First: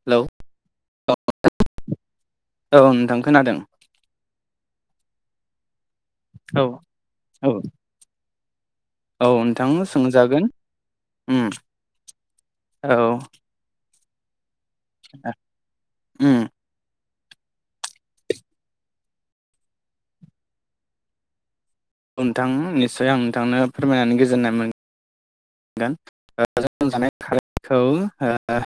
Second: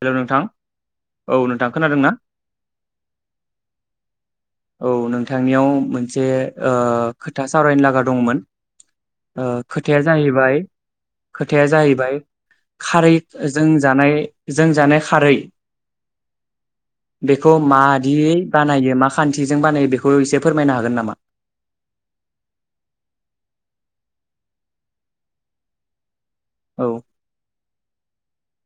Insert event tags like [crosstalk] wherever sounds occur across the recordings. Hello नोंथां औ नोंथां खोनादों ना औ नोंथां खोनादों औ नोंथांनियाव मोन से औ ओ खोथा औ सावरायनो लागा दंमोन औ ओ नोंथां खोथाया सोंजागोन जाहैबाय उम खोथाया जाहैबाय औ खारै जों जानाय जों जानाय खारै उम बेखौ मादियै बानायो मा खान्थिजों बानायो बेखौ एसे फोरमायनो हागोन नामा नोंथां निसय आं नोंथांनो फोरमायनानै गोजोननाय मोन गोन औ जों जानाय खारैखौ ओ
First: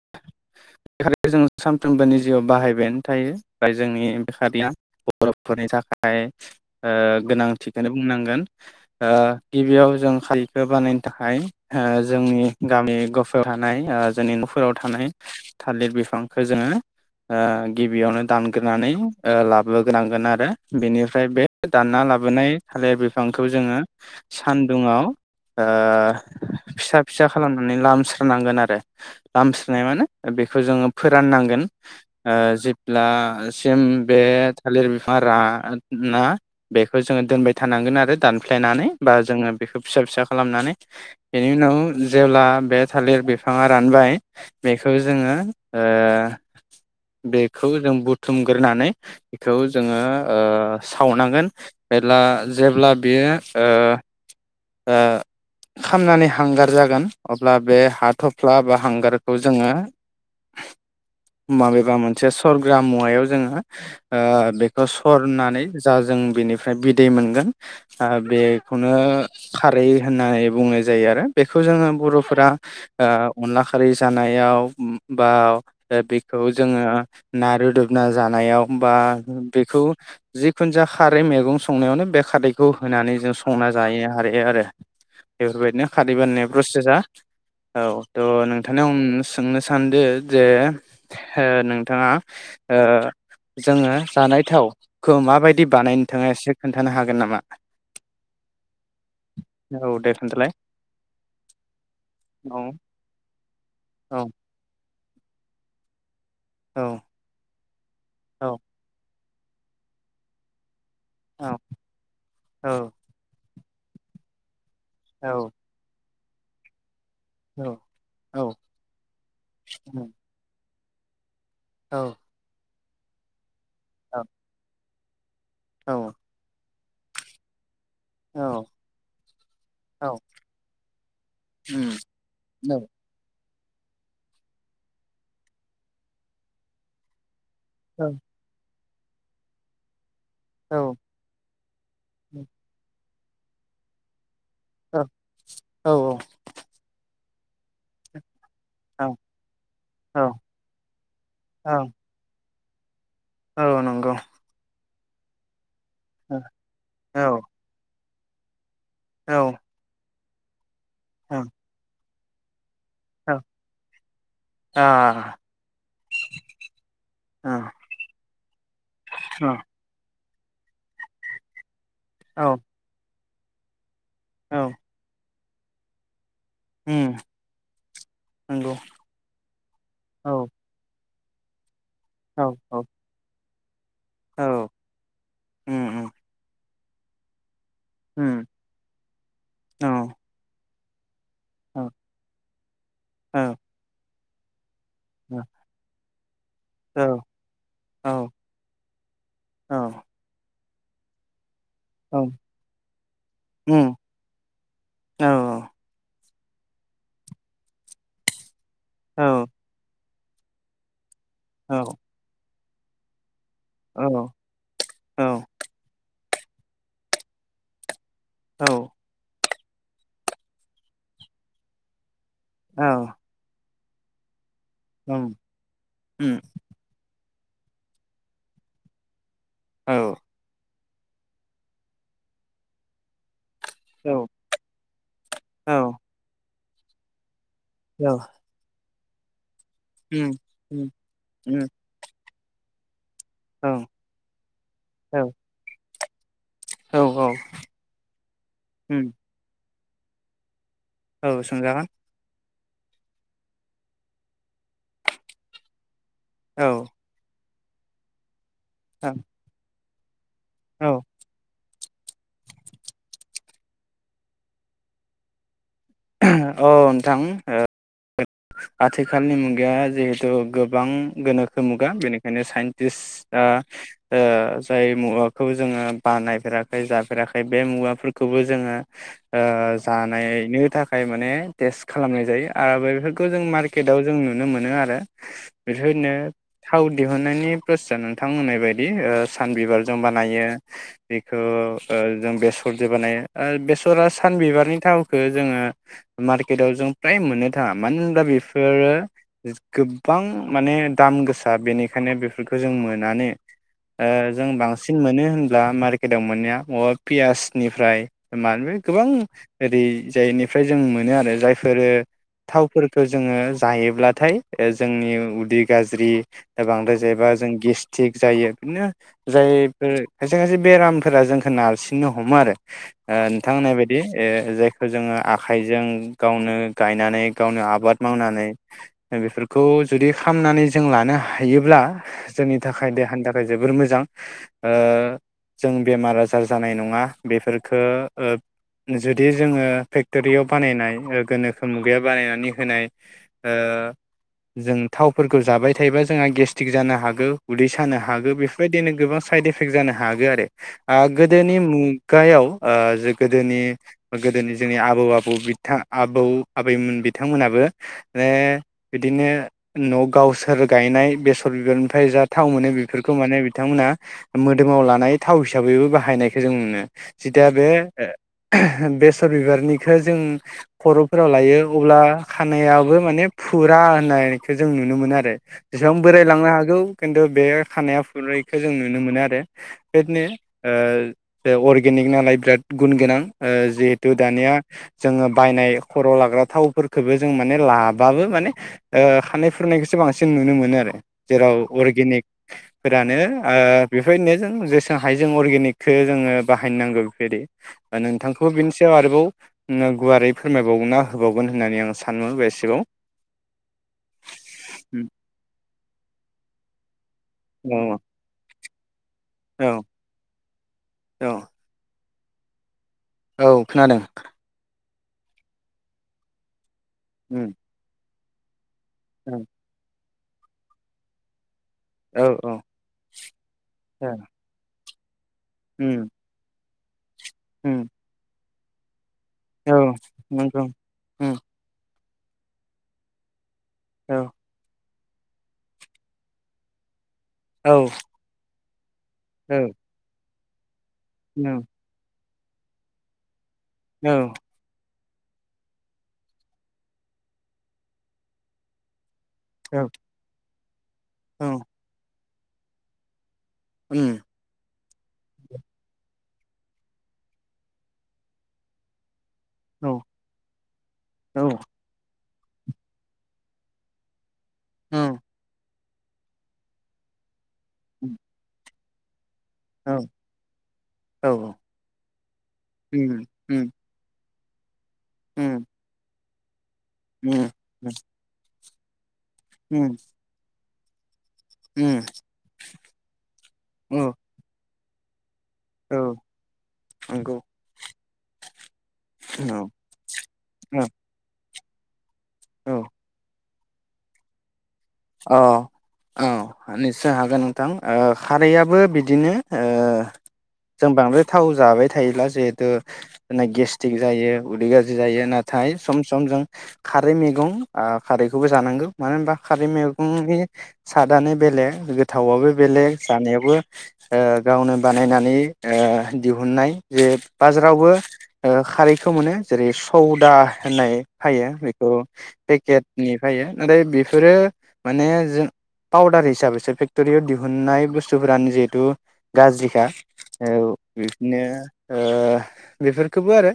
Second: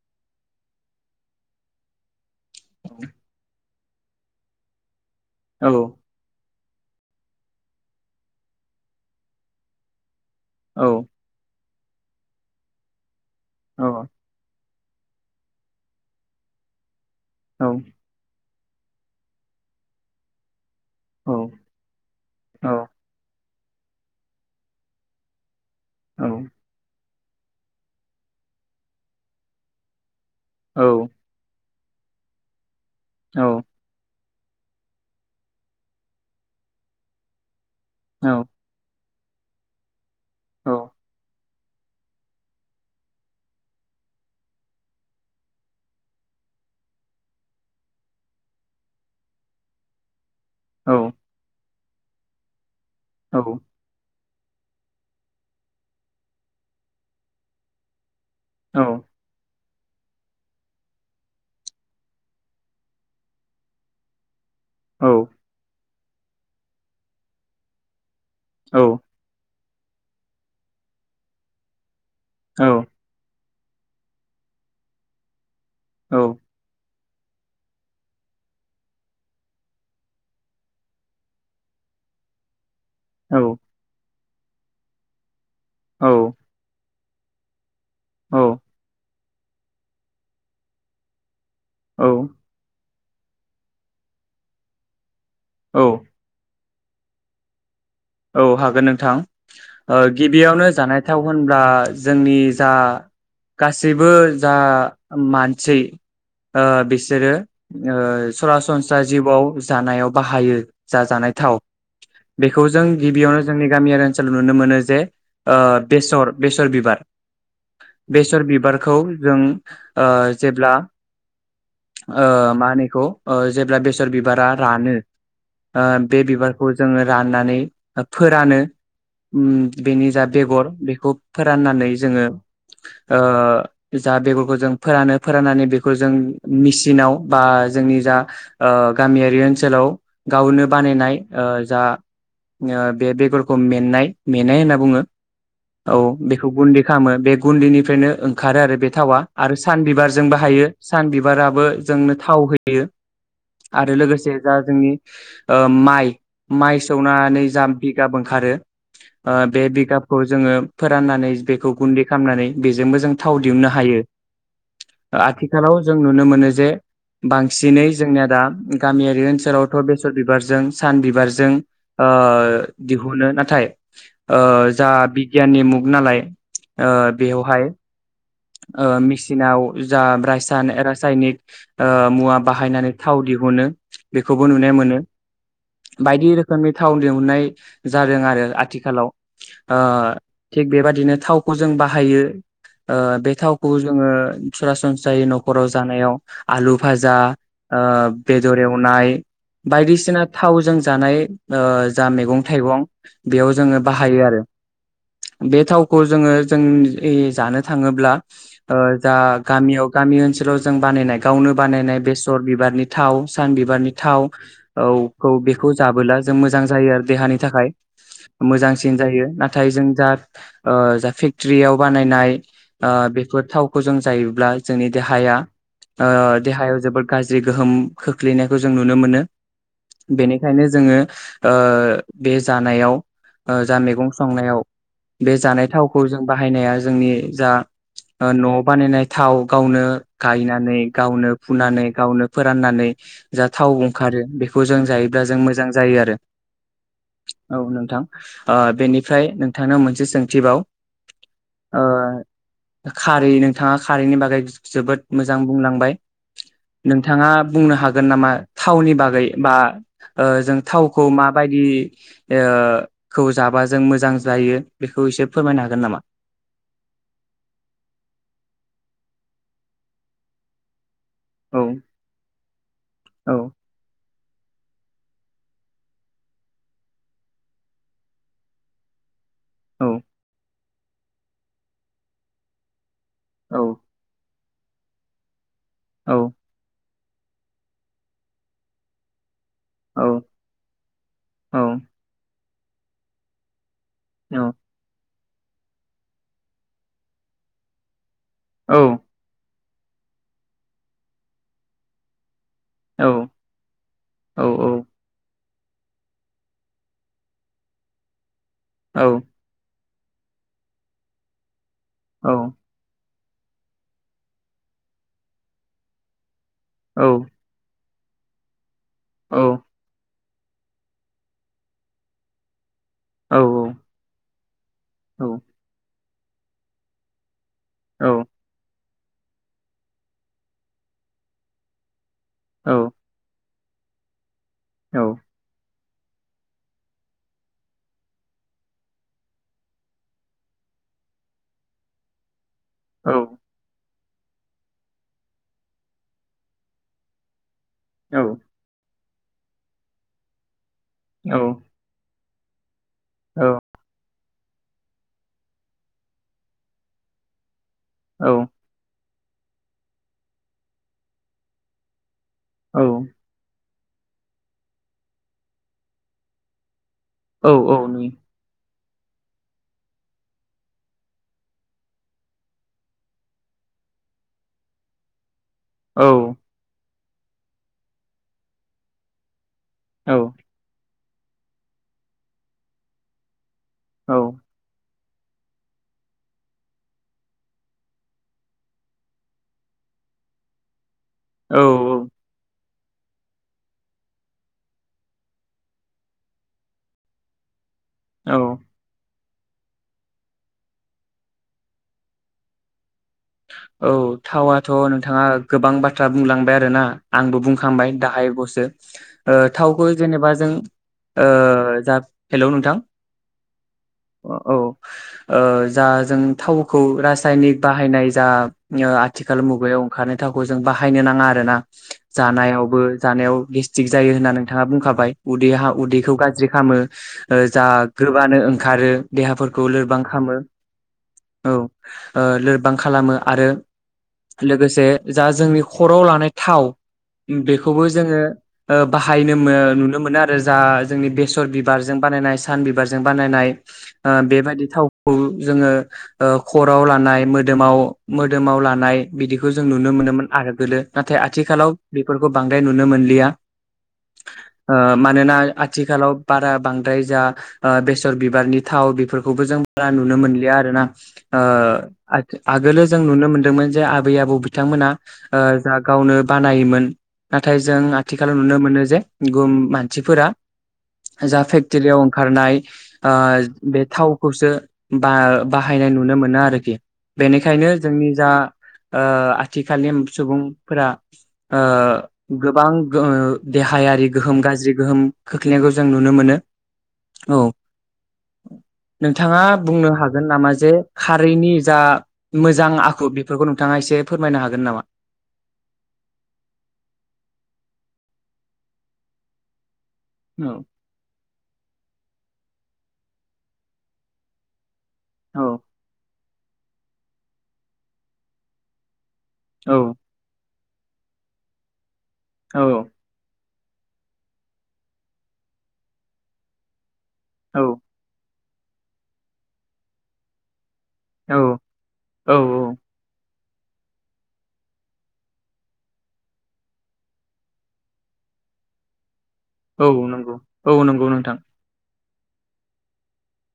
बे जों सानफ्रोमबो जिउआव बाहायबायानो थायो ओमफ्राय जोंनि बे खारैया बरफोरनि औ थाखाय ओ गोनांथिखौनो बुंनांगोन ओ गिबियाव जों खारैखौ औ बानायनो थाखाय जोंनि गामि गफा थानाय औ ओ जोंनि न'खाव थानाय थालिर बिफांखौ जोङो ओ औ गिबियावनो दान ग्रोनानै ओ लाबो गोनांगोन आरो बेनिफ्राय औ बे दानना लाबोनाय औ थालिर बिफांखौ खौ जोङो सान्दुंङाव ओ औ फिसा फिसा खालामनानै लामस्रोनांगोन आरो लामस्रोनाय माने बेखौ औ जोङो फोराननांगोन आ जे ब्ला औ सिम बे थालिर बिफां रा ना बेखौ जोङो दोनबाय थानांगोन आरो औ दानफ्लेनानै बा जोङो बेखौ फिसा फिसा खालामनानै औ बेनि उनाव जेब्ला बे थालिर बिफाङा रानबाय बेखौ जोङो ओ बेखौ जों बुथुमग्रोनानै बेखौ जोङो ओ सावनांगोन मेरला जेब्ला बेयो औ ओ ओ खालामनानै हांगार जागोन अब्ला बे हाथ' फ्ला बा हांगारखौ जोङो माबेबा मोनसे सरग्रा मुवायाव जोङो ओ बे खौ सरनानै जा जों बिनिफ्राय बिदै मोनगोन आ बेखौनो खारै होननाय बुंनाय जायो आरो बेखौ जोङो बर' फोरा ओ अनला खारै जानायाव बा ओ बेखौ जोङो ना रुदोबना जानायाव बा बेखौ जिखुनु जाया खारै मैगं संनायावनो बे खारै खौ होनानै जों औ संना जायो आरो ए आरो बेफोरबायदिनो खारि बानायनाय प्रसेसा [inaudible] औ थ' नोंथांनि [unintelligible] सोंनो सानदो जे हो नोंथाङा औ ओ जोङो जानाय थाव खौ माबायदि औ बानाय नोंथाङा एसे खोन्थानो हागोन नामा? औ हागोन नोंथां औ ओ दे गि खोन्थालाय बियावनो जानायथाव होनब्ला जोंनि औ जा गासैबो औ जा मानसै औ ओ बिसोरो ओ औ सरासनस्रायस जिउआव जानायाव बाहायो जा जानाय औ थाव बेखौ जों गिबियावनो जों गामियारि ओनसोल नुनो मोनो जे औ ओ बेसर बेसर बिबार बेसर औ बिबारखौ जों ओ जेब्ला औ ओ मानि खौ ओज जेब्ला बेसर बिबारा रानो ओ औ उम औ बे बिबारखौ जोङो राननानै आ औ फोरानो उम बेनि जा बेगर बेखौ फोराननानै जोङो ओ जा बेगरखौ जों फोरानो फोराननानै बेखौ जों मिचिनाव बा जोंनि जा ओ गामियारि ओनसोलाव गावनो बानायनाय ओ जा बे बेगरखौ मेननाय मेनाय होनना बुङो औ बेखौ गुन्दै खामो बे गुन्दैनिफ्रायनो ओं खारो आरो बे औ थावा आरो सान औ बिबारजोंबो हायो सान बिबाराबो औ जोंनो थाव होय बेयो औ आरो नंगौ लोगोसे जा जोंनि ओ माइ औ माइ औ सौनानै जाम बिगाब ओंखारो आ औ बे बिगाब खौ जोङो फोराननानै बेखौ गुन्दै खामनानै बेजोंबो जों थाव दिहुननो हायो आ आथिखालाव जों नुनो मोनो जे औ बांसिनै जोंनिया दा गामियारि ओनसोलावथ' बेसर बिबार जों सान बिबारजों ओ औ नो दिहुनो [unintelligible] नाथाय ओ औ जा बि गियाननि मुगनालाय ओ उम बेवहाय नंगौ ओ मेचिनाव जा औ रासायन-रासायनिक [unintelligible] ओ मुवा औ औ बाहायनानै थाव दिहुनो बेखौबो औ नुनो मोनो उम उम बायदि रोखोमनि थाव दिहुननाय जादों आरो उम आथिखालाव औ ओ थिग बेबायदिनो थाव खौ जों औ बाहायो ओ बे औ थावखौ जोङो ओ सरासन जायो न'खराव जानायाव आलु औ फाजा ओ औ बेदर एवनाय औ बायदिसिना थावजों जा जानाय ओ जा मैगं थाइगं बेयाव जोङो उम बाहायो आरो औ बे थावखौ जोङो जों ओइ जानो थाङोब्ला ओ जा औ गामियाव गामि ओनसोलाव जों बानायनाय गावनो बानायनाय बेसर बिबारनि थाव सान बिबारनि औ थाव औ खौ बेखौ जाबोला जों मोजां जायो आरो देहानि थाखाय मोजांसिन जायो ना थाय जों जाद ओ जा फेक्टरियाव बानायनाय औ ओ बेफोर थाव खौ जों जायोब्ला जोंनि देहाया उम ओ उम औ उम देहायाव जोबोद गाज जि गोहोम खोख्लैनायखौ जों नुनो मोनो। औ बेनिखायनो जोङो ओ बे जानायाव ओ जा मैगं संनायाव बे जानाय थावखौ जों बाहायनाया जोंनि जा ओ न'आव बानायनाय थाव गावनो गायनानै गावनो फुनानै गावनो फोराननानै जा थाव ओंखारो बेखौ जों जायोब्ला जों मोजां जायो आरो। औ औ औ नोंथां ओ उम बेनिफ्राय नोंथांनो मोन से सोंथि बाव औ सोंजागोन खारै नोंथाङा खारैनि बागै जोबोद मोजां बुंलांबाय औ औ नोंथाङा बुंनो हागोन नामा थावनि बागै बा ओ जों थावखौ माबायदि ओ खौ जाबा जों मोजां जायो बेखौ एसे फोरमायना हाग अ नोंथां ओ आथिखालनि मुगाया जिहेथु गोबां औ गोनोखो मुगा बेनिखायनो साइन्टिस्टआ औ ओ जाय मुवाखौ जोङो बानायफेराखै जाफेराखै बे मुवाफोरखौबो जोङो ओ औ जानायनो थाख खाय माने टेस्ट खालामनाय जायो आबो बेफो खो जों औ मार्केटआव जोंओ नुनो मोनो आरो बेफोरनो औ थाव दिहुननायनि प्रसेआ नोंथां होननाय बायदि ओ सान बिबार जों औ बानायो बेखौ औ जों बेस बानाय आरो बे सरा औ सानबिबारनि थाव खो जोङो मार्केटव जों फ्राय मोननो थाङा मानो होनबा बे औ फोरो गोबां माने दाम गोसा बेनिखायनो बेफोर जों मोननानै ओ जों बांसिन मोनो होन ब्ला मार्केटाव मोननाया बा पियासनिफ्राय माने औ गोबां ओरै जायनि ओमफ्राय जों मोनो आरो जाय फोरो थावफोरखौ जोङो जायोब्लाथाय जोंनि उदै गाज्रि बांद्राय औ जायोबा जों गेस थि जायो बिनो जायफोर खायसे खायसे बेरामफोरा जोंखौ नारसिननो हमो आरो ओ नोंथांहोननाय बायदि ओ जायखौ जोङो आखाइजों गावनो गायनानै गावनो औ आबाद औ मावनानै बेफोरखौ जुदि खामनानै जों लानो हायोब्ला जोंनि थाखाय देहानि थाखाय जोबोर मोजां ओ जों बेमार आजार जानाय नङा बेफोरफोरखो ओ जुदि जोङो रियाव बानायनाय ओ गोनोखो मुगाया बानायनानै होनाय ओ जों थावफोरखौ जाबाय थायोबा जोंआ गेस्टक जानो हागौ उदै सानो हागौ बेफोरबायदिनो गोबां साइड एफेक्ट जानो हागो आरो आ औ गोदो मु गायाव ओ जे गोदोनि गोदोनि जोंनि आब आबौ आबौ बिथा आबौ आबैमोन बिथांमोनाबो [unintelligible] बिदिनो न' गावसोर गायनाय बेसर बिबारनिफ्राय जा थाव मोनो बेफोरखौ माने बिथांमोना मोदोमाव लानाय थाव हिसाबैबो बाहायनायखो जों नुनो जिथिया बे औ नुयो [unintelligible] बेसर बिबारनि बेखौ जों खर'फोराव लायो अब्ला खानायाबो माने फुरा होननायखौ जों नुनो मोनो आरो जेसेबां औ बोरायलांनो हागौ खिन्थु बे खानाया फुरैखो जों नुनो मोनो आरो औ बेदिनो ओ बे अर्गेनिक नालाय बिराद गुन गोनां ओ औ जिहेथु दानिया जोङो बायनाय खर' लाग्रा थावफोरखौबो जों माने लाबाबो माने ओ खानाय फुरनायखौसो बांसिन नुनो मोनो आरो जेराव औ अर्गेनिक फोरानो ओ बेफायदिनो जों जेसे हाय जों अर्गेनिकखो जोङो बाहायनो नांगौ बेफोरबायदि ओ नोंथांखौबो औ बिनि सायाव आरोबाव [unintelligible] गुवारै फोरमायबावना होबावगोन होननानै आं सानो बेसेबाव औ थावआथ' नोंथाङा गोबां बाथ्रा बुंलांबाय आरोना आंबो बुं खांबाय औ दाहाय ब सो ओ औ थावखौ जेनेबा जों ओ औ जा हेलौ नोंथां औ खोनादों औ ओ जा जों थाव खौ उम रासायनिक बाहायनाय जा नो आथिखाल उम मुगायाव खारनाय थावखौ जों बाहायनो नाङा आरो ना औ औ जानायावबो जानायाव गेस्टिक जायो होनना नोंथाङा बुंखाबाय उदैहा उम उदैखौ गाज्रि खालामो [inaudible] ओ उम जाग्रोबानो खारो देहाफोरखौ औ लोरबां खामो नंगौ उम औ ओ लोरबां खालामो आरो औ लोगोसे जा जोंनि खराव लानाय थाव औ बेखौबो जोङो ओ बाहायनो मो औ नुनो मोनो आरो जा जोंनि बेसर उम बिबारजों बानायनाय सान बिबारजों बानायनाय ओ औ बेबायदि थाव खौजोङो ओ खराव लानाय मो दोमाव मोदोमाव लानाय बिदिखौ जों औ नुनो मोनोमोन आरो [unintelligible] नाथाय औ आथिखालाव बे फोरखौ बांद्राय नुनो मोनलिया उम ओ मानोना आथिखालाव बारा बांद्राय जा ओ बेसर बिबारनि थाव बेफोर खौबो जों बारा औ नुनो मोनलिया आरोना ओ औ आ आगोलो जों नुनो मोनदोंमोन जे आबै आबौ बिथांमोना उम ओ गावनो बानायोमोन नाथाय जों आथिखालाव नुनो मोनो जे गुबुन औ मानसिफोरा जा औ फेक्टरियाव ओंखारनाय आ उम उम बे थाव खौसो बा उम बाहायनाय नुनो मोनो आरो आरोखि बेनिखायनो जोंनि जा ओ उम आथिखालनि उम सुबुं फोरा ओ उम गोबां गो औ देहायारि गोहोम गाज्रि गोहोम खोख्लैनायखौ जों औ नुनो मोनो नंगौ औ [inaudible] औ नोंथाङा बुंनो हागोन नामा जे खारैनि जा औ मोजां आखु बेफोरखौ नों थाङा एसे फोरमायनो हागोन नामा? अ औ निस्य हागोन नोंथां ओ खारैयाबो बिदिनो ओ औ जों बांद्राय थाव जाबाय थायोब्ला जिहेतु जोंना गेस्टिक जायो उदै गा ज्रि जायो औ नाथाय सम सम जों खारै मैगं आ खारैखौबो जानांगौ मानो होनबा खारै औ मै नि सादानो बेलेग थावाबो औ बेलेग जानायाबो ओ गावनो बानायनानै ओ दिहुननाय जे औ बाजारावबो ओ खारैखौ मोनो जेरै सौदा होननाय फायो औ बेखौ औ पेकेटनि जायो नाथाय बेफोरो माने जो पाउदार हिसाबैसो फेक्ट'रियाव दिहुननाय बुस्थुफोरानो जिहेतु गाज्रिखा औ नंगौ औ नंगौ नोंथां बिदिनो ओ बेफोरखौबो आरो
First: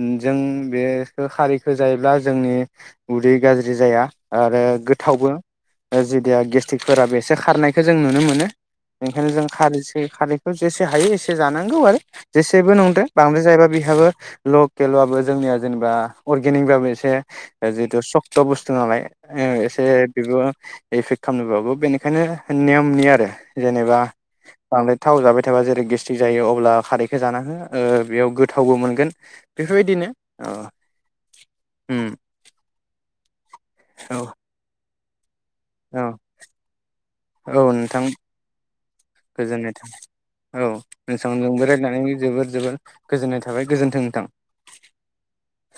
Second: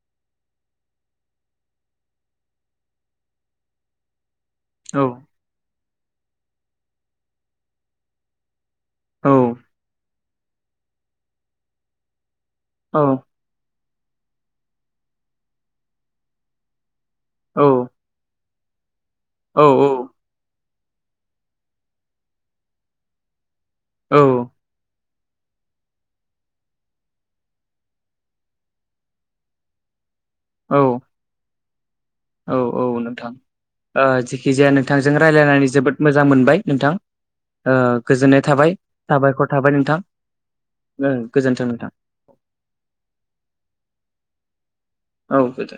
ओम जों बेखो खारिखो जायोब्ला जोंनि उदै गाज्रि जाया आरो औ गोथावबो जेदिया गेस्ट्रिकफोराबो एसे खारनायखौ जों नुनो मोनो ओंखायनो औ जों खारैसै खारै जेसे हायो एसे जानांगौ आरो जेसेबो औ नंदों बांद्राय जायोबा बि बेहाबो लकेल बाबो जोंनिया जेनेबा अर्गेनिक बाबो एसे जितु सक स' बुस्थु नालाय औ एसे औ बेबो एफेक्ट खालामनोबाबो बेनिखायनो नेयमनि आरो जेनेबा औ बांद्राय थाव जाबाय थाबा जेरै गेस्ट्रिक जायो अब्ला खारैखौ जाना हो ओ बेयाव गोथावबो मोनगोन बेफोरबायदिनो औ उम औ औ नोंथां आ औ जेखिजाया नों बिथांजों औ औ ओ नोंथां गोजोननाय थाबाय साबायखर थाबाय गोजोननाय नोंथां थाबाय औ ओ नोंथां जोंबो गोजोन्थों नोंथां। रायलायनानै जोबोर जोबोर गोजोननाय थाबाय गोजोन्थों नोंथां औ गोदो